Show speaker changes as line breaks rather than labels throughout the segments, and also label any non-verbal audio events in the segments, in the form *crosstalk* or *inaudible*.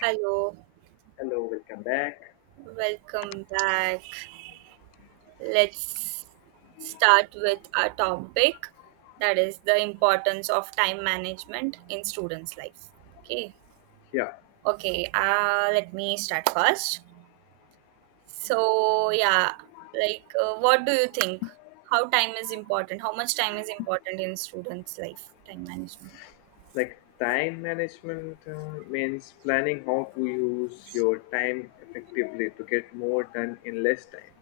Hello,
Hello, welcome back.
welcome back. Let's start with our topic, that is the importance of time management in students' life. Okay.
Yeah,
Okay, let me start first. So, yeah, like what do you think? How time is important? How much time is important in students' life? Time management.
like time management means planning how to use your time effectively to get more done in less time.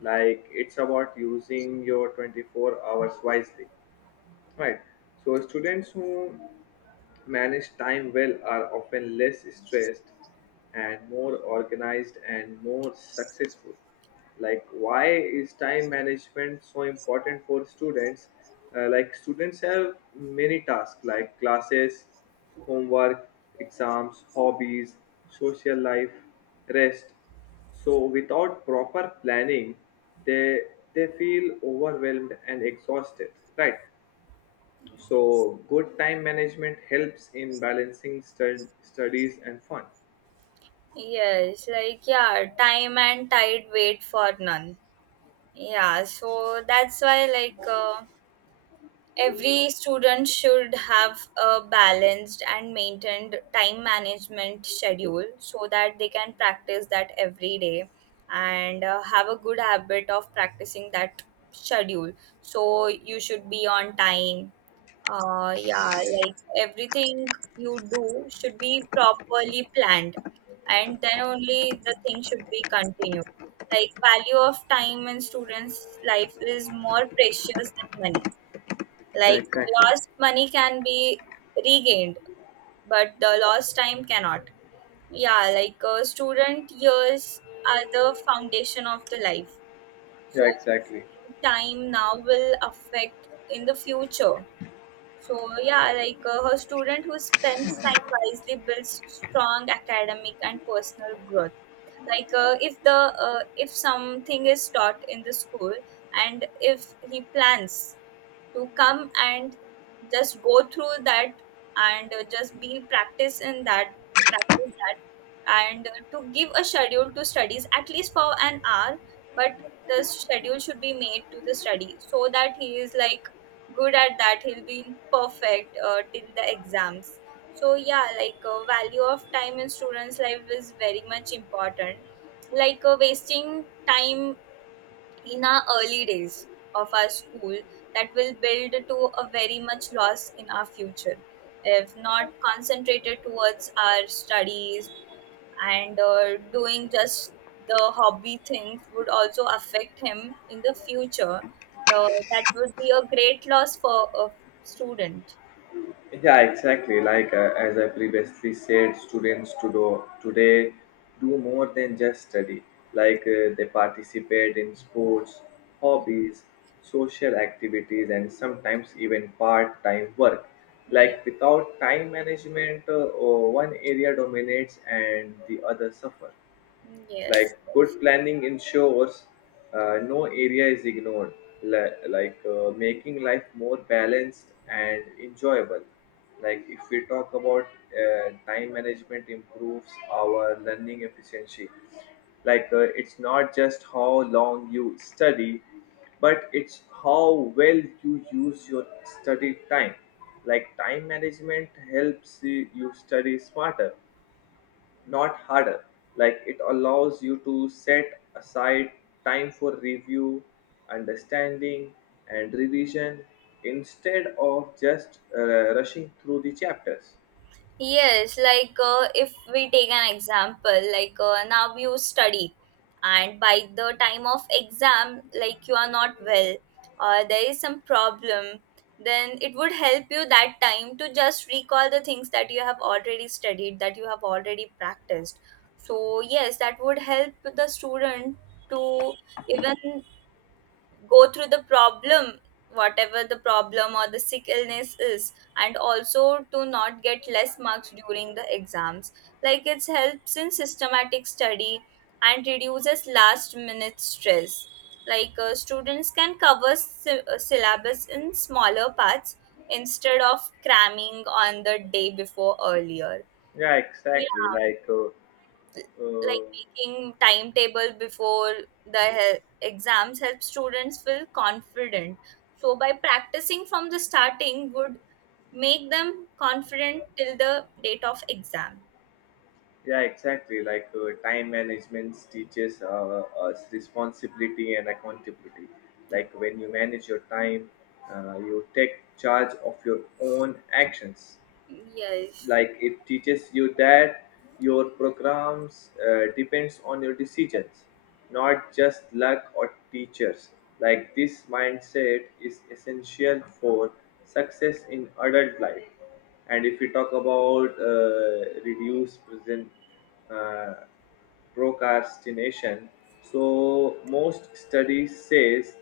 Like it's about using your 24 hours wisely. Right. So students who manage time well are often less stressed and more organized and more successful. Like why is time management so important for students? Like students have many tasks like classes, homework, exams, hobbies, social life, rest. So without proper planning, they they feel overwhelmed and exhausted. Right.
Yes.
So, good time management helps in balancing studies and fun.
Yes, like yeah, time and tide wait for none. Yeah, so that's why like every student should have a balanced and maintained time management schedule so that they can practice that every day, and have a good habit of practicing that schedule. So you should be on time. Yeah, like everything you do should be properly planned, and then only the thing should be continued. Like, value of time in students life is more precious than money.
Yeah,
Like,
exactly.
lost money can be regained, but the lost time cannot. Yeah, like student years are the foundation of the life.
Yeah,
So
exactly.
wasting time now will affect in the future. So yeah, like her student who spends time wisely builds strong academic and personal growth. Like if something is taught in the school, and if he plans to come and just go through that, and just be practice in that, to practice that, and to give a schedule to studies at least for an hour. But the schedule should be made to the study, so that he is like good at that. He'll be in perfect till the exams. So yeah, like value of time in students life is very much important. Like wasting time in our early days of our school, that will build to a very much loss in our future if not concentrated towards our studies, and doing just the hobby things would also affect him in the future. So that would be a great loss for a student.
Yeah, exactly. Like, as I previously said, students to do, today do more than just study. Like they participate in sports,
Mm,
hobbies, social activities, and sometimes even part-time work.
yeah.
Like without time management, one area dominates and the other suffer.
Mm, yes.
Like good
Yes.
planning ensures no area is ignored, like making life more balanced and enjoyable. Like if we talk about time management improves our learning efficiency. Like it's not just how long you study, but it's how well you use your study time. Like time management helps you study smarter, not harder. Like it allows you to set aside time for review, understanding, and revision instead of just rushing through the chapters.
Yes, like if we take an example, like now you study, and by the time of exam, like you are not well or there is some problem. Then it would help you that time to just recall the things that you have already studied, that you have already practiced. So, yes, that would help the student to even go through the problem, whatever the problem or the sick illness is, and also to not get less marks during the exams. Like it helps in systematic study and reduces last minute stress. Like students can cover syllabus in smaller parts, instead of cramming on the day before earlier.
Yeah, exactly.
Yeah,
Uh,
like making timetable before the exams helps students feel confident. So by practicing from the starting would make them confident till the date of exam.
yeah, exactly. Like, time management teaches us responsibility and accountability.
Mm,
Like, when you manage your time, you take charge of your own actions.
yes.
Like it teaches you that your programs depends on your decisions, not just luck or teachers. Like this mindset is essential for success in adult life. And if we talk about reduce present uh, procrastination, so most studies says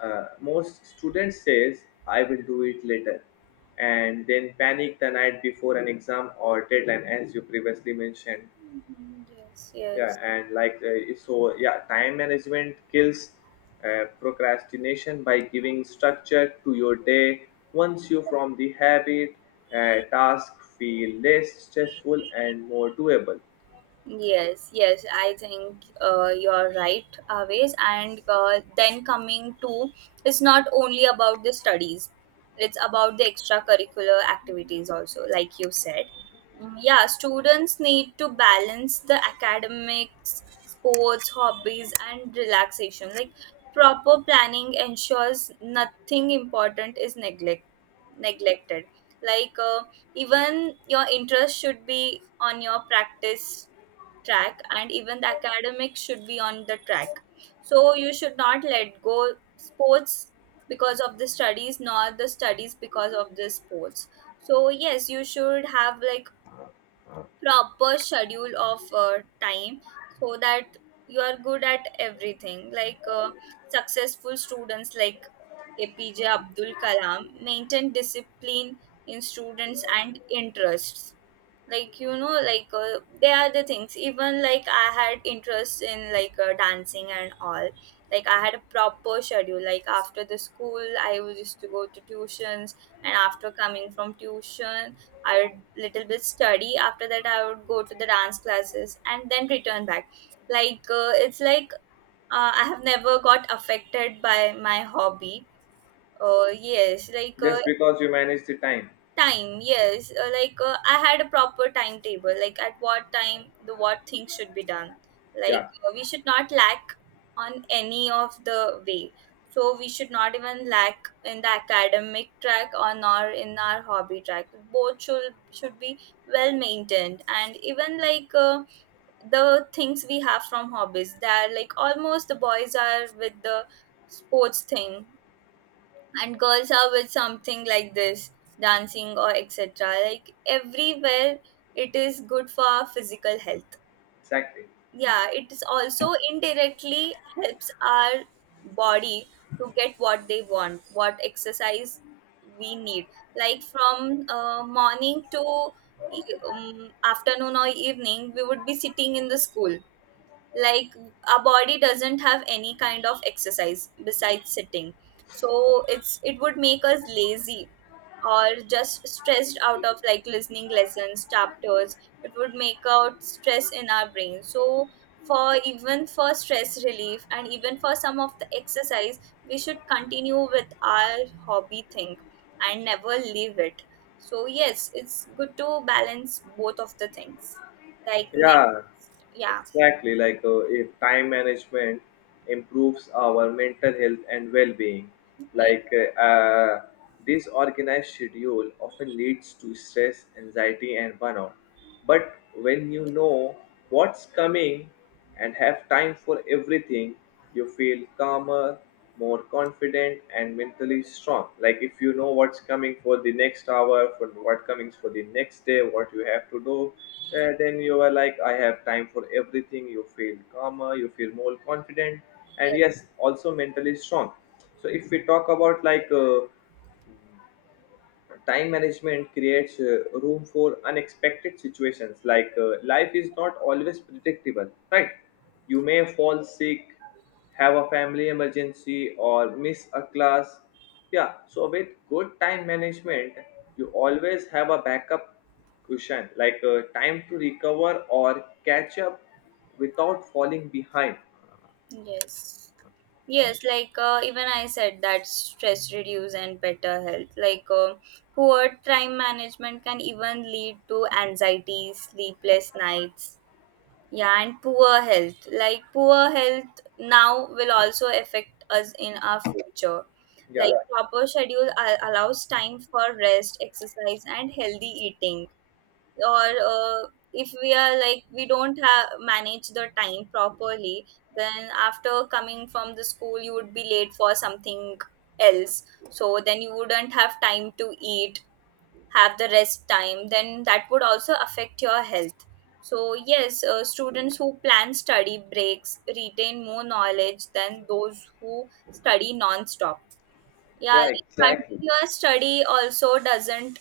uh, most students says I will do it later and then panic the night before an exam or deadline, as you previously mentioned.
Mhm, yes,
Yeah,
yes.
and like so yeah, time management kills procrastination by giving structure to your day. Once you from the habit, task feel less stressful and more doable.
Yes, yes, I think you're right always. And then coming to, it's not only about the studies, it's about the extracurricular activities also, like you said. Mm, yeah, students need to balance the academics, sports, hobbies, and relaxation. Like proper planning ensures nothing important is neglected. Like even your interest should be on your practice track, and even the academics should be on the track. So you should not let go sports because of the studies, nor the studies because of the sports. So yes, you should have like proper schedule of time, so that you are good at everything. Like successful students like APJ Abdul Kalam maintain discipline in students and interests. Like like they are the things. Even like I had interest in like dancing and all. Like I had a proper schedule. Like after the school I was used to go to tuitions, and after coming from tuition I would little bit study. After that I would go to the dance classes and then return back. Like it's like I have never got affected by my hobby. Yes, like
Just because you manage the time.
time. Yes, like I had a proper timetable, like at what time the what things should be done. Like
Yeah,
we should not lack on any of the way. So we should not even lack in the academic track, or nor in our hobby track. Both should be well maintained. And even like the things we have from hobbies, they are like almost the boys are with the sports thing, and girls are with something like this. Dancing or etc, like everywhere, it is good for our physical health.
exactly.
Yeah, it is also indirectly helps our body to get what they want, what exercise we need. Like from morning to e- afternoon or evening we would be sitting in the school. Like our body doesn't have any kind of exercise besides sitting. So it would make us lazy, or just stressed out of like listening lessons chapters. It would make out stress in our brain. So for even for stress relief, and even for some of the exercise, we should continue with our hobby thing and never leave it. So yes, it's good to balance both of the things. Like next.
Yeah,
Yeah,
exactly. Like if time management improves our mental health and well-being,
yeah,
like this organized schedule often leads to stress, anxiety, and burnout. But when you know what's coming, and have time for everything, you feel calmer, more confident, and mentally strong. Like if you know what's coming for the next hour, for what comings for the next day, what you have to do, then you are like, I have time for everything. You feel calmer, you feel more confident, and
yeah.
yes, also mentally strong. So if we talk about like time management creates room for unexpected situations. Like life is not always predictable, right? You may fall sick, have a family emergency, or miss a class. Yeah, so with good time management, you always have a backup cushion, like time to recover or catch up without falling behind.
Yes. Yes, like even I said that stress reduce and better health. Like poor time management can even lead to anxiety, sleepless nights. Yeah, and poor health. Like poor health now will also affect us in our future. Like
Yeah,
proper schedule allows time for rest, exercise, and healthy eating. Or if we are like we don't have manage the time properly, then after coming from the school you would be late for something else. So then you wouldn't have time to eat, have the rest time. Then that would also affect your health. So yes, students who plan study breaks retain more knowledge than those who study non-stop. Yeah,
yeah,
like
exactly.
continuous study also doesn't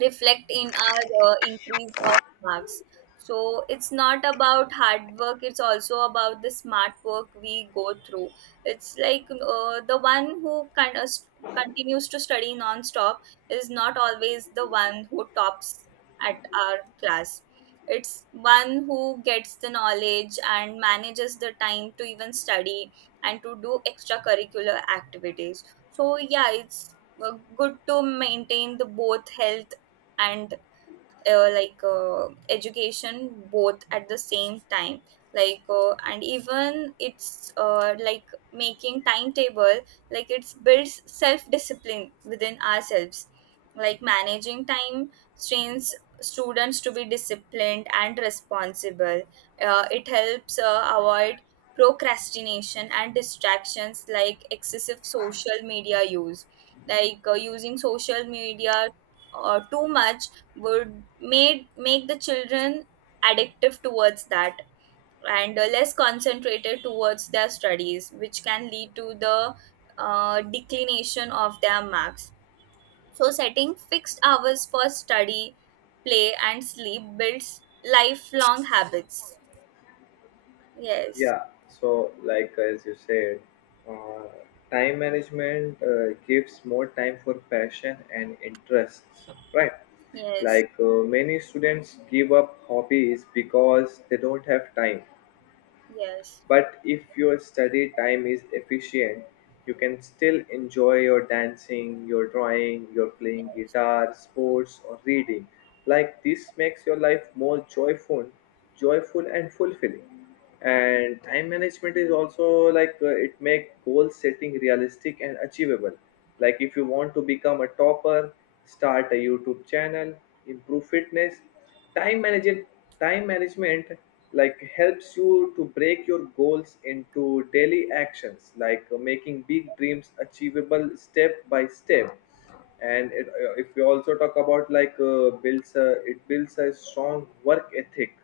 reflect in our increase of marks. So it's not about hard work, it's also about the smart work we go through. It's like the one who kind of continues to study non-stop is not always the one who tops at our class. It's one who gets the knowledge and manages the time to even study and to do extracurricular activities. So yeah, it's good to maintain the both health, and education both at the same time. Like and even it's like making timetable, like it's builds self discipline within ourselves. Like managing time trains students to be disciplined and responsible. It helps avoid procrastination and distractions, like excessive social media use. Like using social media too much would made make the children addictive towards that, and less concentrated towards their studies, which can lead to the declination of their marks. So setting fixed hours for study, play, and sleep builds lifelong habits. Yes,
Yeah, so like as you said, uh, time management gives more time for passion and interests, right?
yes,
Like many students give up hobbies because they don't have time,
yes.
but if your study time is efficient, you can still enjoy your dancing, your drawing, your playing guitar, sports, or reading. Like this makes your life more joyful and fulfilling. And time management is also like, it make goal setting realistic and achievable. Like if you want to become a topper, start a YouTube channel, improve fitness, time management time management like helps you to break your goals into daily actions, like making big dreams achievable step by step. And it, if we also talk about, like it builds a strong work ethic.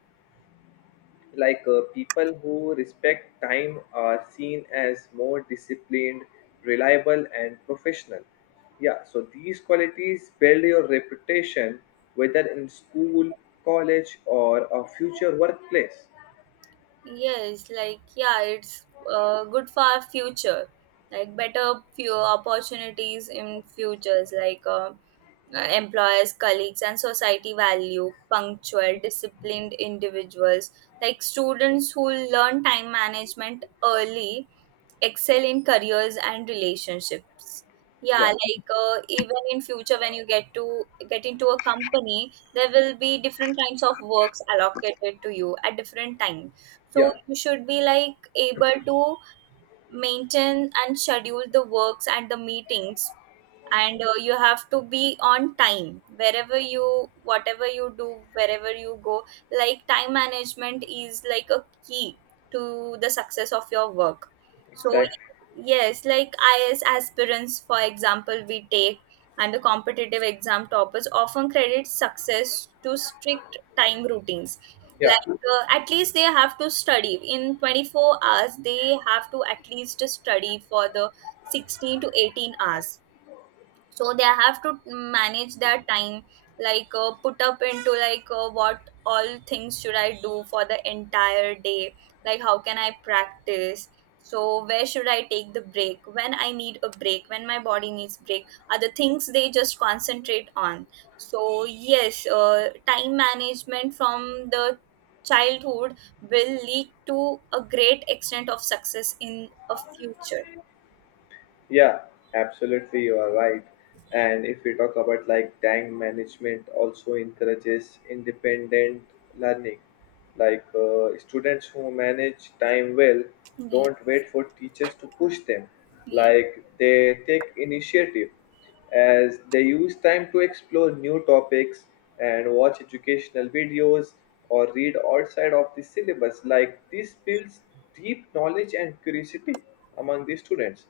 Like people who respect time are seen as more disciplined, reliable, and professional. Yeah, so these qualities build your reputation whether in school, college, or a future workplace.
Yes, like yeah, it's good for our future. Like better few opportunities in futures. Like employers, colleagues, and society value punctual, disciplined individuals. Like students who learn time management early excel in careers and relationships. Yeah,
Yeah,
like even in future, when you get into a company, there will be different kinds of works allocated to you at different times. So
yeah,
you should be like able to maintain and schedule the works and the meetings. And you have to be on time, wherever you whatever you do, wherever you go. Like time management is like a key to the success of your work. So
exactly.
yes, like is aspirants for example we take, and the competitive exam toppers often credit success to strict time routines.
Yeah.
Like at least they have to study in 24 hours, they have to at least study for the 16 to 18 hours. So they have to manage their time. Like put up into like what all things should I do for the entire day? Like how can I practice? So where should I take the break, when I need a break, when my body needs break are the things they just concentrate on. So yes, time management from the childhood will lead to a great extent of success in a future.
Yeah, absolutely, you are right. And if we talk about like time management, also encourages independent learning. Like students who manage time well
Yeah,
don't wait for teachers to push them.
yeah.
Like they take initiative as they use time to explore new topics and watch educational videos or read outside of the syllabus. Like this builds deep knowledge and curiosity among the students.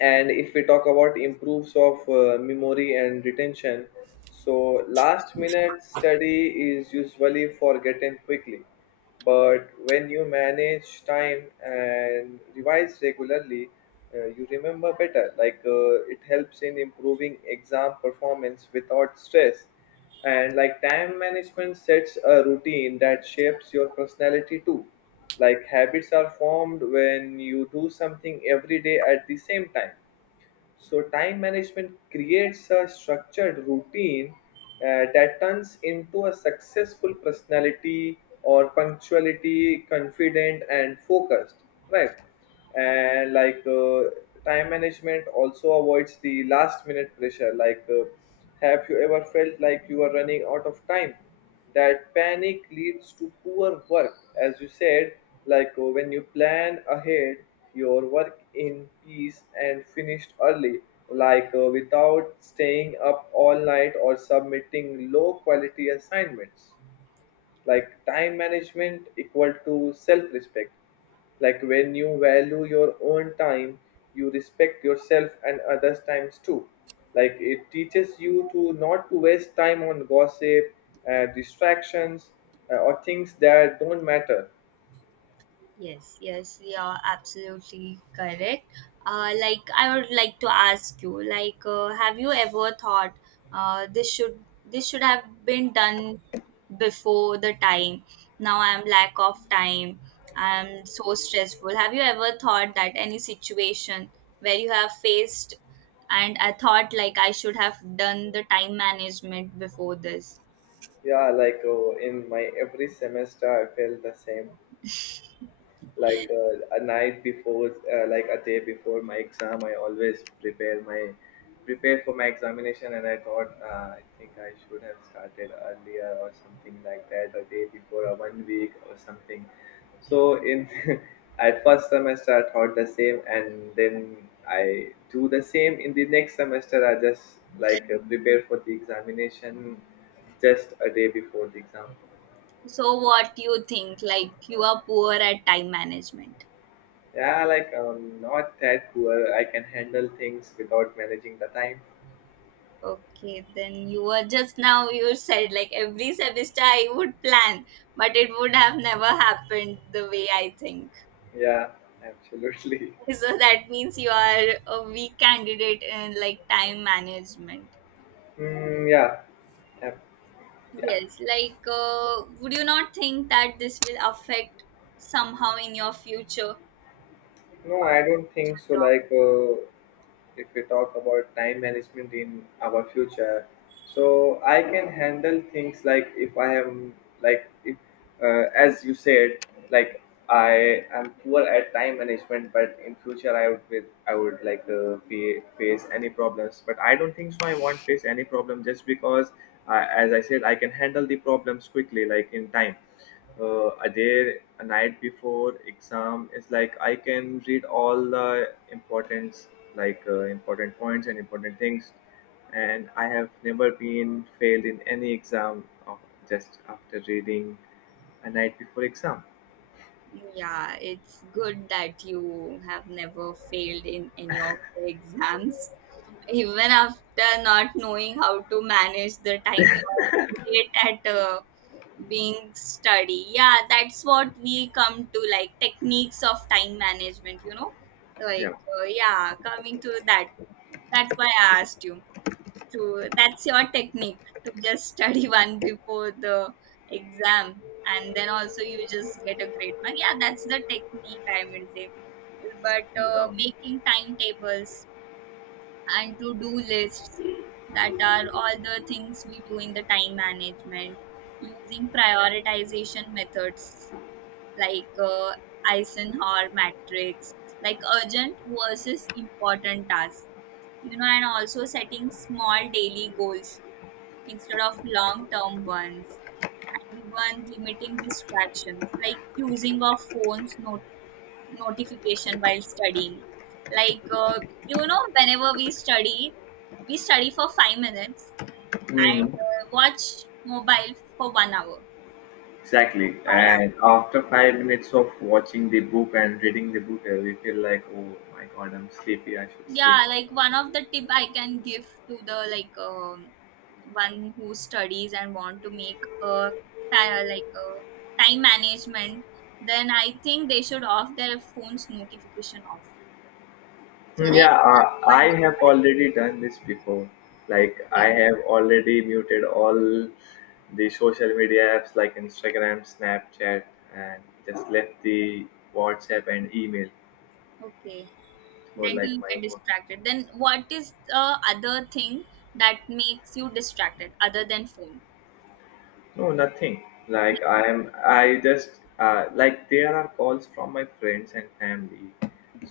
And if we talk about improves of memory and retention, so last minute study is usually forgotten quickly, but when you manage time and revise regularly, you remember better. Like it helps in improving exam performance without stress. And like time management sets a routine that shapes your personality too. Like habits are formed when you do something every day at the same time. So, time management creates a structured routine that turns into a successful personality or punctuality, confident, and focused, right? And like time management also avoids the last minute pressure. Like, have you ever felt like you are running out of time? That panic leads to poor work, as you said. Like when you plan ahead, your work in peace and finished early, like without staying up all night or submitting low quality assignments. Like time management equal to self-respect. Like when you value your own time, you respect yourself and others times too. Like it teaches you to not to waste time on gossip, distractions, or things that don't matter.
Yes, yes, you're absolutely correct. Like, I would like to ask you, like, have you ever thought uh, this should this should have been done before the time? Now I'm lack of time. I'm so stressful. Have you ever thought that any situation where you have faced, and I thought like I should have done the time management before this?
Yeah, like oh, in my every semester I felt the same. Like a night before like a day before my exam I always prepare for my examination. And I thought, I think I should have started earlier or something, like that a day before or 1 week or something. So in *laughs* at first semester I thought the same, and then I do the same in the next semester. I just like prepare for the examination just a day before the exam.
So what do you think? Like you are poor at time management.
Yeah, like not that poor. I can handle things without managing the time.
Okay, then you were, just now you said like every semester I would plan, but it would have never happened the way I think.
Yeah, absolutely.
So that means you are a weak candidate in like time management.
*laughs* Mm, yeah, yeah, yeah.
Yes, like would you not think that this will affect somehow in your future?
No, I don't think so. Like, if we talk about time management in our future, so I can handle things like if I am, like if, as you said, like I am poor at time management, but in future I would with I would like face any problems. But I don't think so. I won't face any problem just because, I, as I said, I can handle the problems quickly, like in time, a day a night before exam is like I can read all the importance, like important points and important things. And I have never been failed in any exam of just after reading a night before exam.
Yeah, it's good that you have never failed in any of the exams. Even after not knowing how to manage the time, you're great at being study. Yeah, that's what we come to like techniques of time management, you know?
Yeah,
Like, yeah, coming to that. That's why I asked you. To That's your technique to just study *laughs* one before the exam, and then also you just get a great mark. Yeah, that's the technique I would say. But
yeah.
making timetables and to do lists, that are all the things we do in the time management, using prioritization methods like uh, Eisenhower matrix, like urgent versus important tasks, you know, and also setting small daily goals instead of long term ones, and even limiting distractions like using of phones notification while studying. Like uh, you know whenever we study, we study for 5 minutes and
Mhm.
watch mobile for 1 hour
Exactly.
5.
And after 5 minutes of watching the book and reading the book, we feel like, oh my god, I'm sleepy, I should sleep.
Yeah, like one of the tip I can give to the, one who studies and want to make a like a time management, then I think they should off their phone's notification off. So
Hmm.
then
Yeah,
what
I
dis-
have already done this before. Like, I
okay,
have already muted all the social media apps like Instagram, Snapchat, and just left the WhatsApp and email
okay,
for
then
like
you
my
get
work.
distracted, then what is the other thing that makes you distracted other than phone?
No, nothing. Like I am, I just, like there are calls from my friends and family.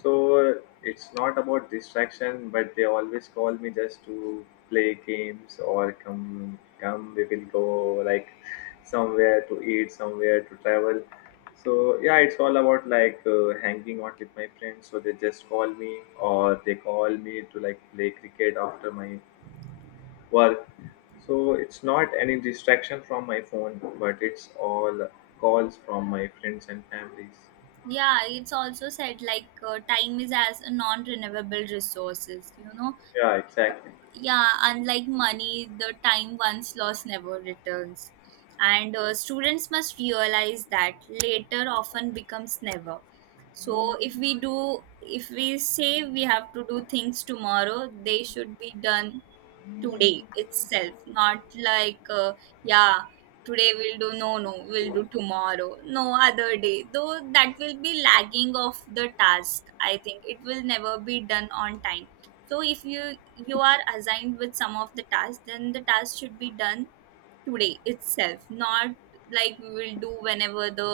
So it's not about distraction, but they always call me just to play games or come, come. We will go like somewhere to eat, somewhere to travel. So yeah, it's all about like hanging out with my friends. So they just call me or they call me to like play cricket after my work. So it's not any distraction from my phone, but it's all calls from my friends and families.
Yeah, it's also said like time is as a non-renewable resources, you know?
Yeah, exactly.
Yeah, unlike money, the time once lost never returns. And students must realize that later often becomes never. So if we do, if we say we have to do things tomorrow, they should be done today itself, not yeah, today we'll do, no no we'll do tomorrow, no other day, though that will be lagging of the task, I think it will never be done on time. So if you you are assigned with some of the tasks, then the task should be done today itself, not like we will do whenever the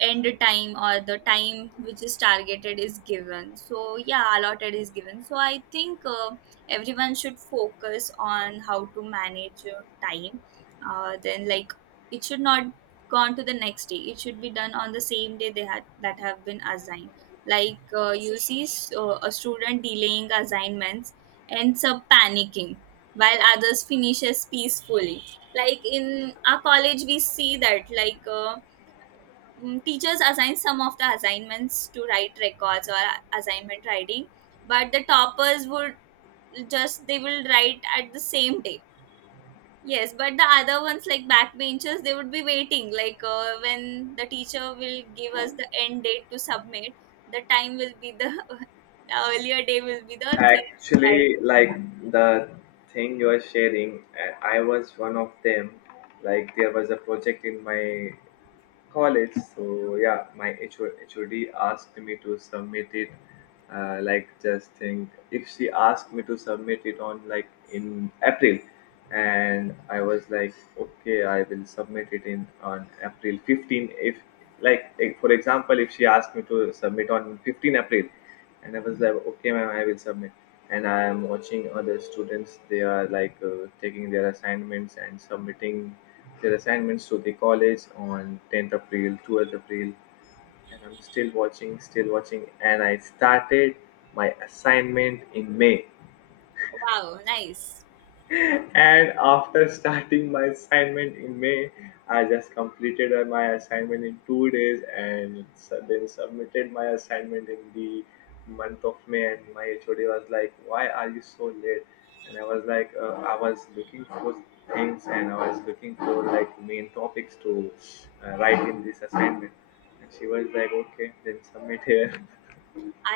end time or the time which is targeted is given, so yeah, allotted is given. So I think everyone should focus on how to manage your time, then like it should not go on to the next day, it should be done on the same day they had that have been assigned. You see, so a student delaying assignments ends up panicking while others finishes peacefully. Like in our college we see that teachers assign some of the assignments to write records or assignment writing, but the toppers would just, they will write at the same day. Yes, but the other ones like backbenchers, they would be waiting, when the teacher will give us the end date to submit, the time will be *laughs* the earlier day will be the thing to write.
Actually, like the thing you are sharing, I was one of them. Like there was a project in my college. So yeah, my HOD asked me to submit it. Like just think, if she asked me to submit it on like in April, and I was like, okay, I will submit it in on April 15. If like eh, for example, if she asked me to submit on 15th April, and I was like, okay, ma'am, I will submit. And I am watching other students. They are like taking their assignments and submitting their assignments to the college on 10th April, 12th April, and I'm still watching. And I started my assignment in May.
Wow, nice.
And after starting my assignment in May, I just completed my assignment in 2 days and then submitted my assignment in the month of May. And my HOD was like, why are you so late? And I was like, I was looking for things and I was looking for like main topics to write in this assignment. And she was like, okay, then submit here. *laughs*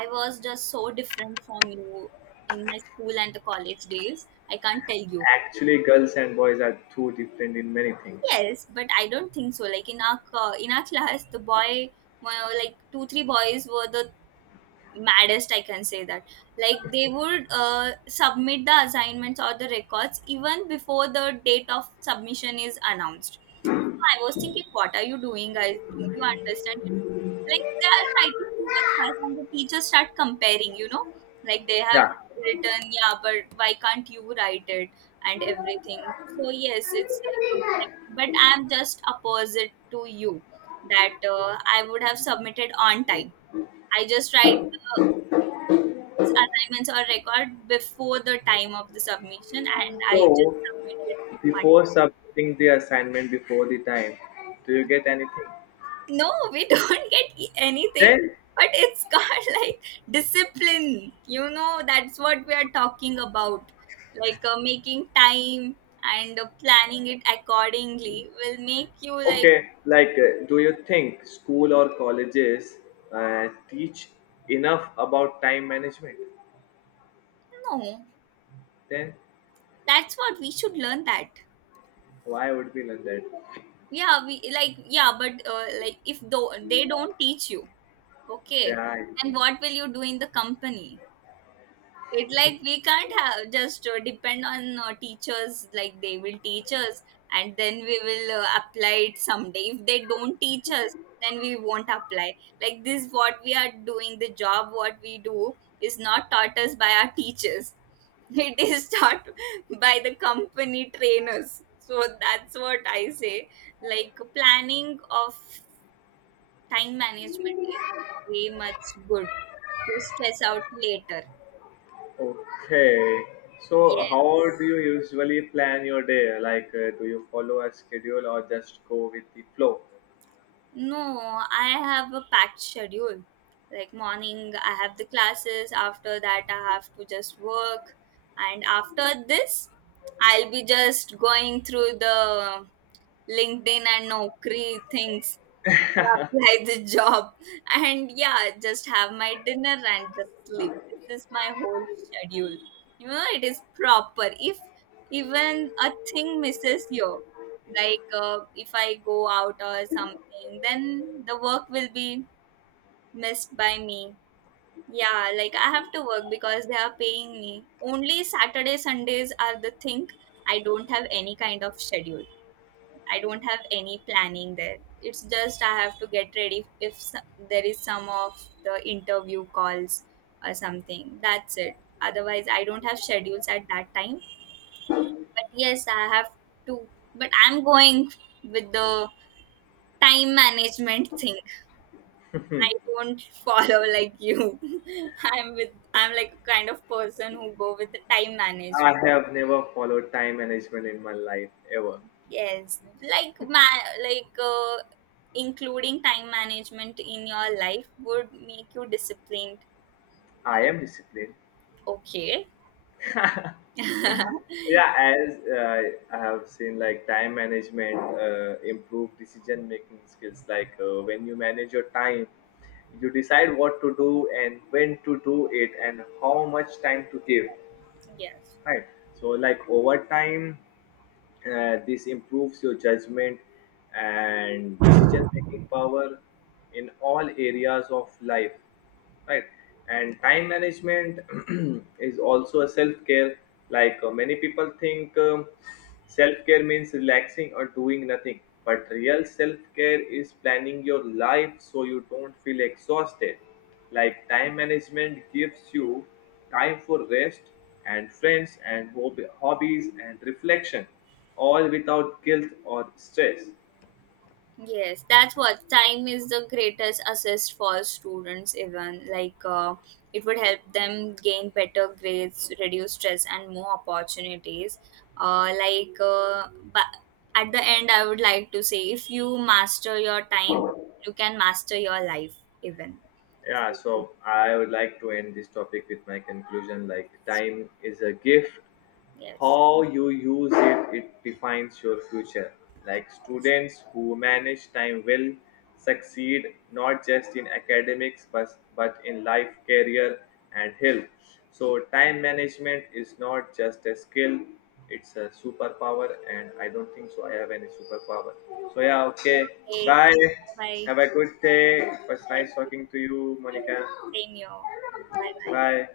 I was just so different from you. In my school and the college days, I can't tell you.
Actually, girls and boys are too different in many things.
Yes, but I don't think so. Like in our in our class, the boy, well, like two three boys were the maddest. I can say that. Like they would submit the assignments or the records even before the date of submission is announced. I was thinking, what are you doing, guys? Don't you understand? It's like they are fighting too much fights, and the teachers start comparing. You know, like they have
Yeah.
written, yeah, but why can't you write it and everything? So yes, it's but I'm just opposite to you, that I would have submitted on time. I just write the assignments or record before the time of the submission, and I just
So,
submitted on time.
before submitting the assignment before the time, do you get anything?
No, we *laughs* don't get anything,
Then,
but it's *laughs* called like discipline, you know, that's what we are talking about. Making time and planning it accordingly will make you like,
okay, like, do you think school or colleges teach enough about time management?
no,
Then,
that's what we should learn. That
why would we learn that?
yeah we like yeah but like if though they don't teach you, okay,
Yeah, I
then what will you do in the company? It like we can't have just depend on teachers, like they will teach us and then we will apply it someday. If they don't teach us, then we won't apply. Like this, what we are doing, the job what we do is not taught us by our teachers, *laughs* it is taught by the company trainers. So that's what I say, like planning of time management
know.
is way much good to stress out later.
Okay. So, how do you usually plan your day? Like, do you follow a schedule or just go with the flow?
No, I have a packed schedule. Like morning, I have the classes. After that, I have to just work. And after this, I'll be just going through the LinkedIn and Naukri things, apply the job, and yeah, just have my dinner and just sleep. This is my whole schedule, you know. It is proper, if even a thing misses you, if I go out or something, then the work will be missed by me. Yeah, like I have to work because they are paying me. Only Saturday Sundays are the thing, I don't have any kind of schedule. I don't have any planning there. It's just I have to get ready if s- there is some of the interview calls or something. That's it. Otherwise, I don't have schedules at that time. But yes, I have to. But I'm going with the time management thing. I don't *laughs* follow like you. *laughs* I'm with. I'm like a kind of person who go with the time
I
management.
have never followed time management in my life ever.
Yes, like ma like including time management in your life would make you disciplined.
I
Mm,
am disciplined,
okay.
*laughs*
*laughs* yes.
yeah as I have seen like time management improve decision making skills. Like when you manage your time, you decide what to do and when to do it and how much time to give, right? So like over time, this improves your judgment and decision making power in all areas of life, right? And time management *clears throat* is also a self care. Like many people think self care means relaxing or doing nothing, but real self care is planning your life so you don't feel exhausted. Like time management gives you time for rest and friends and hobbies and reflection, all without guilt or stress.
Yes, that's what, time is the greatest assist for students, even it would help them gain better grades, reduce stress, and more opportunities. But at the end, I would like to say, if you master your time, you can master your life, even.
Yeah, so I would like to end this topic with my conclusion, like, time is a gift.
Yes.
How you use it, it defines your future. Like,
Yes.
students who manage time well succeed not just in academics but in life, career, and health. So, time management is not just a skill, it's a superpower. And I don't think so I have any superpower. So yeah, okay,
Okay.
bye.
Bye.
Have a good day. It was
Yes,
nice
you too.
talking to you,
Yes,
Monica.
same here. Bye bye.
Bye.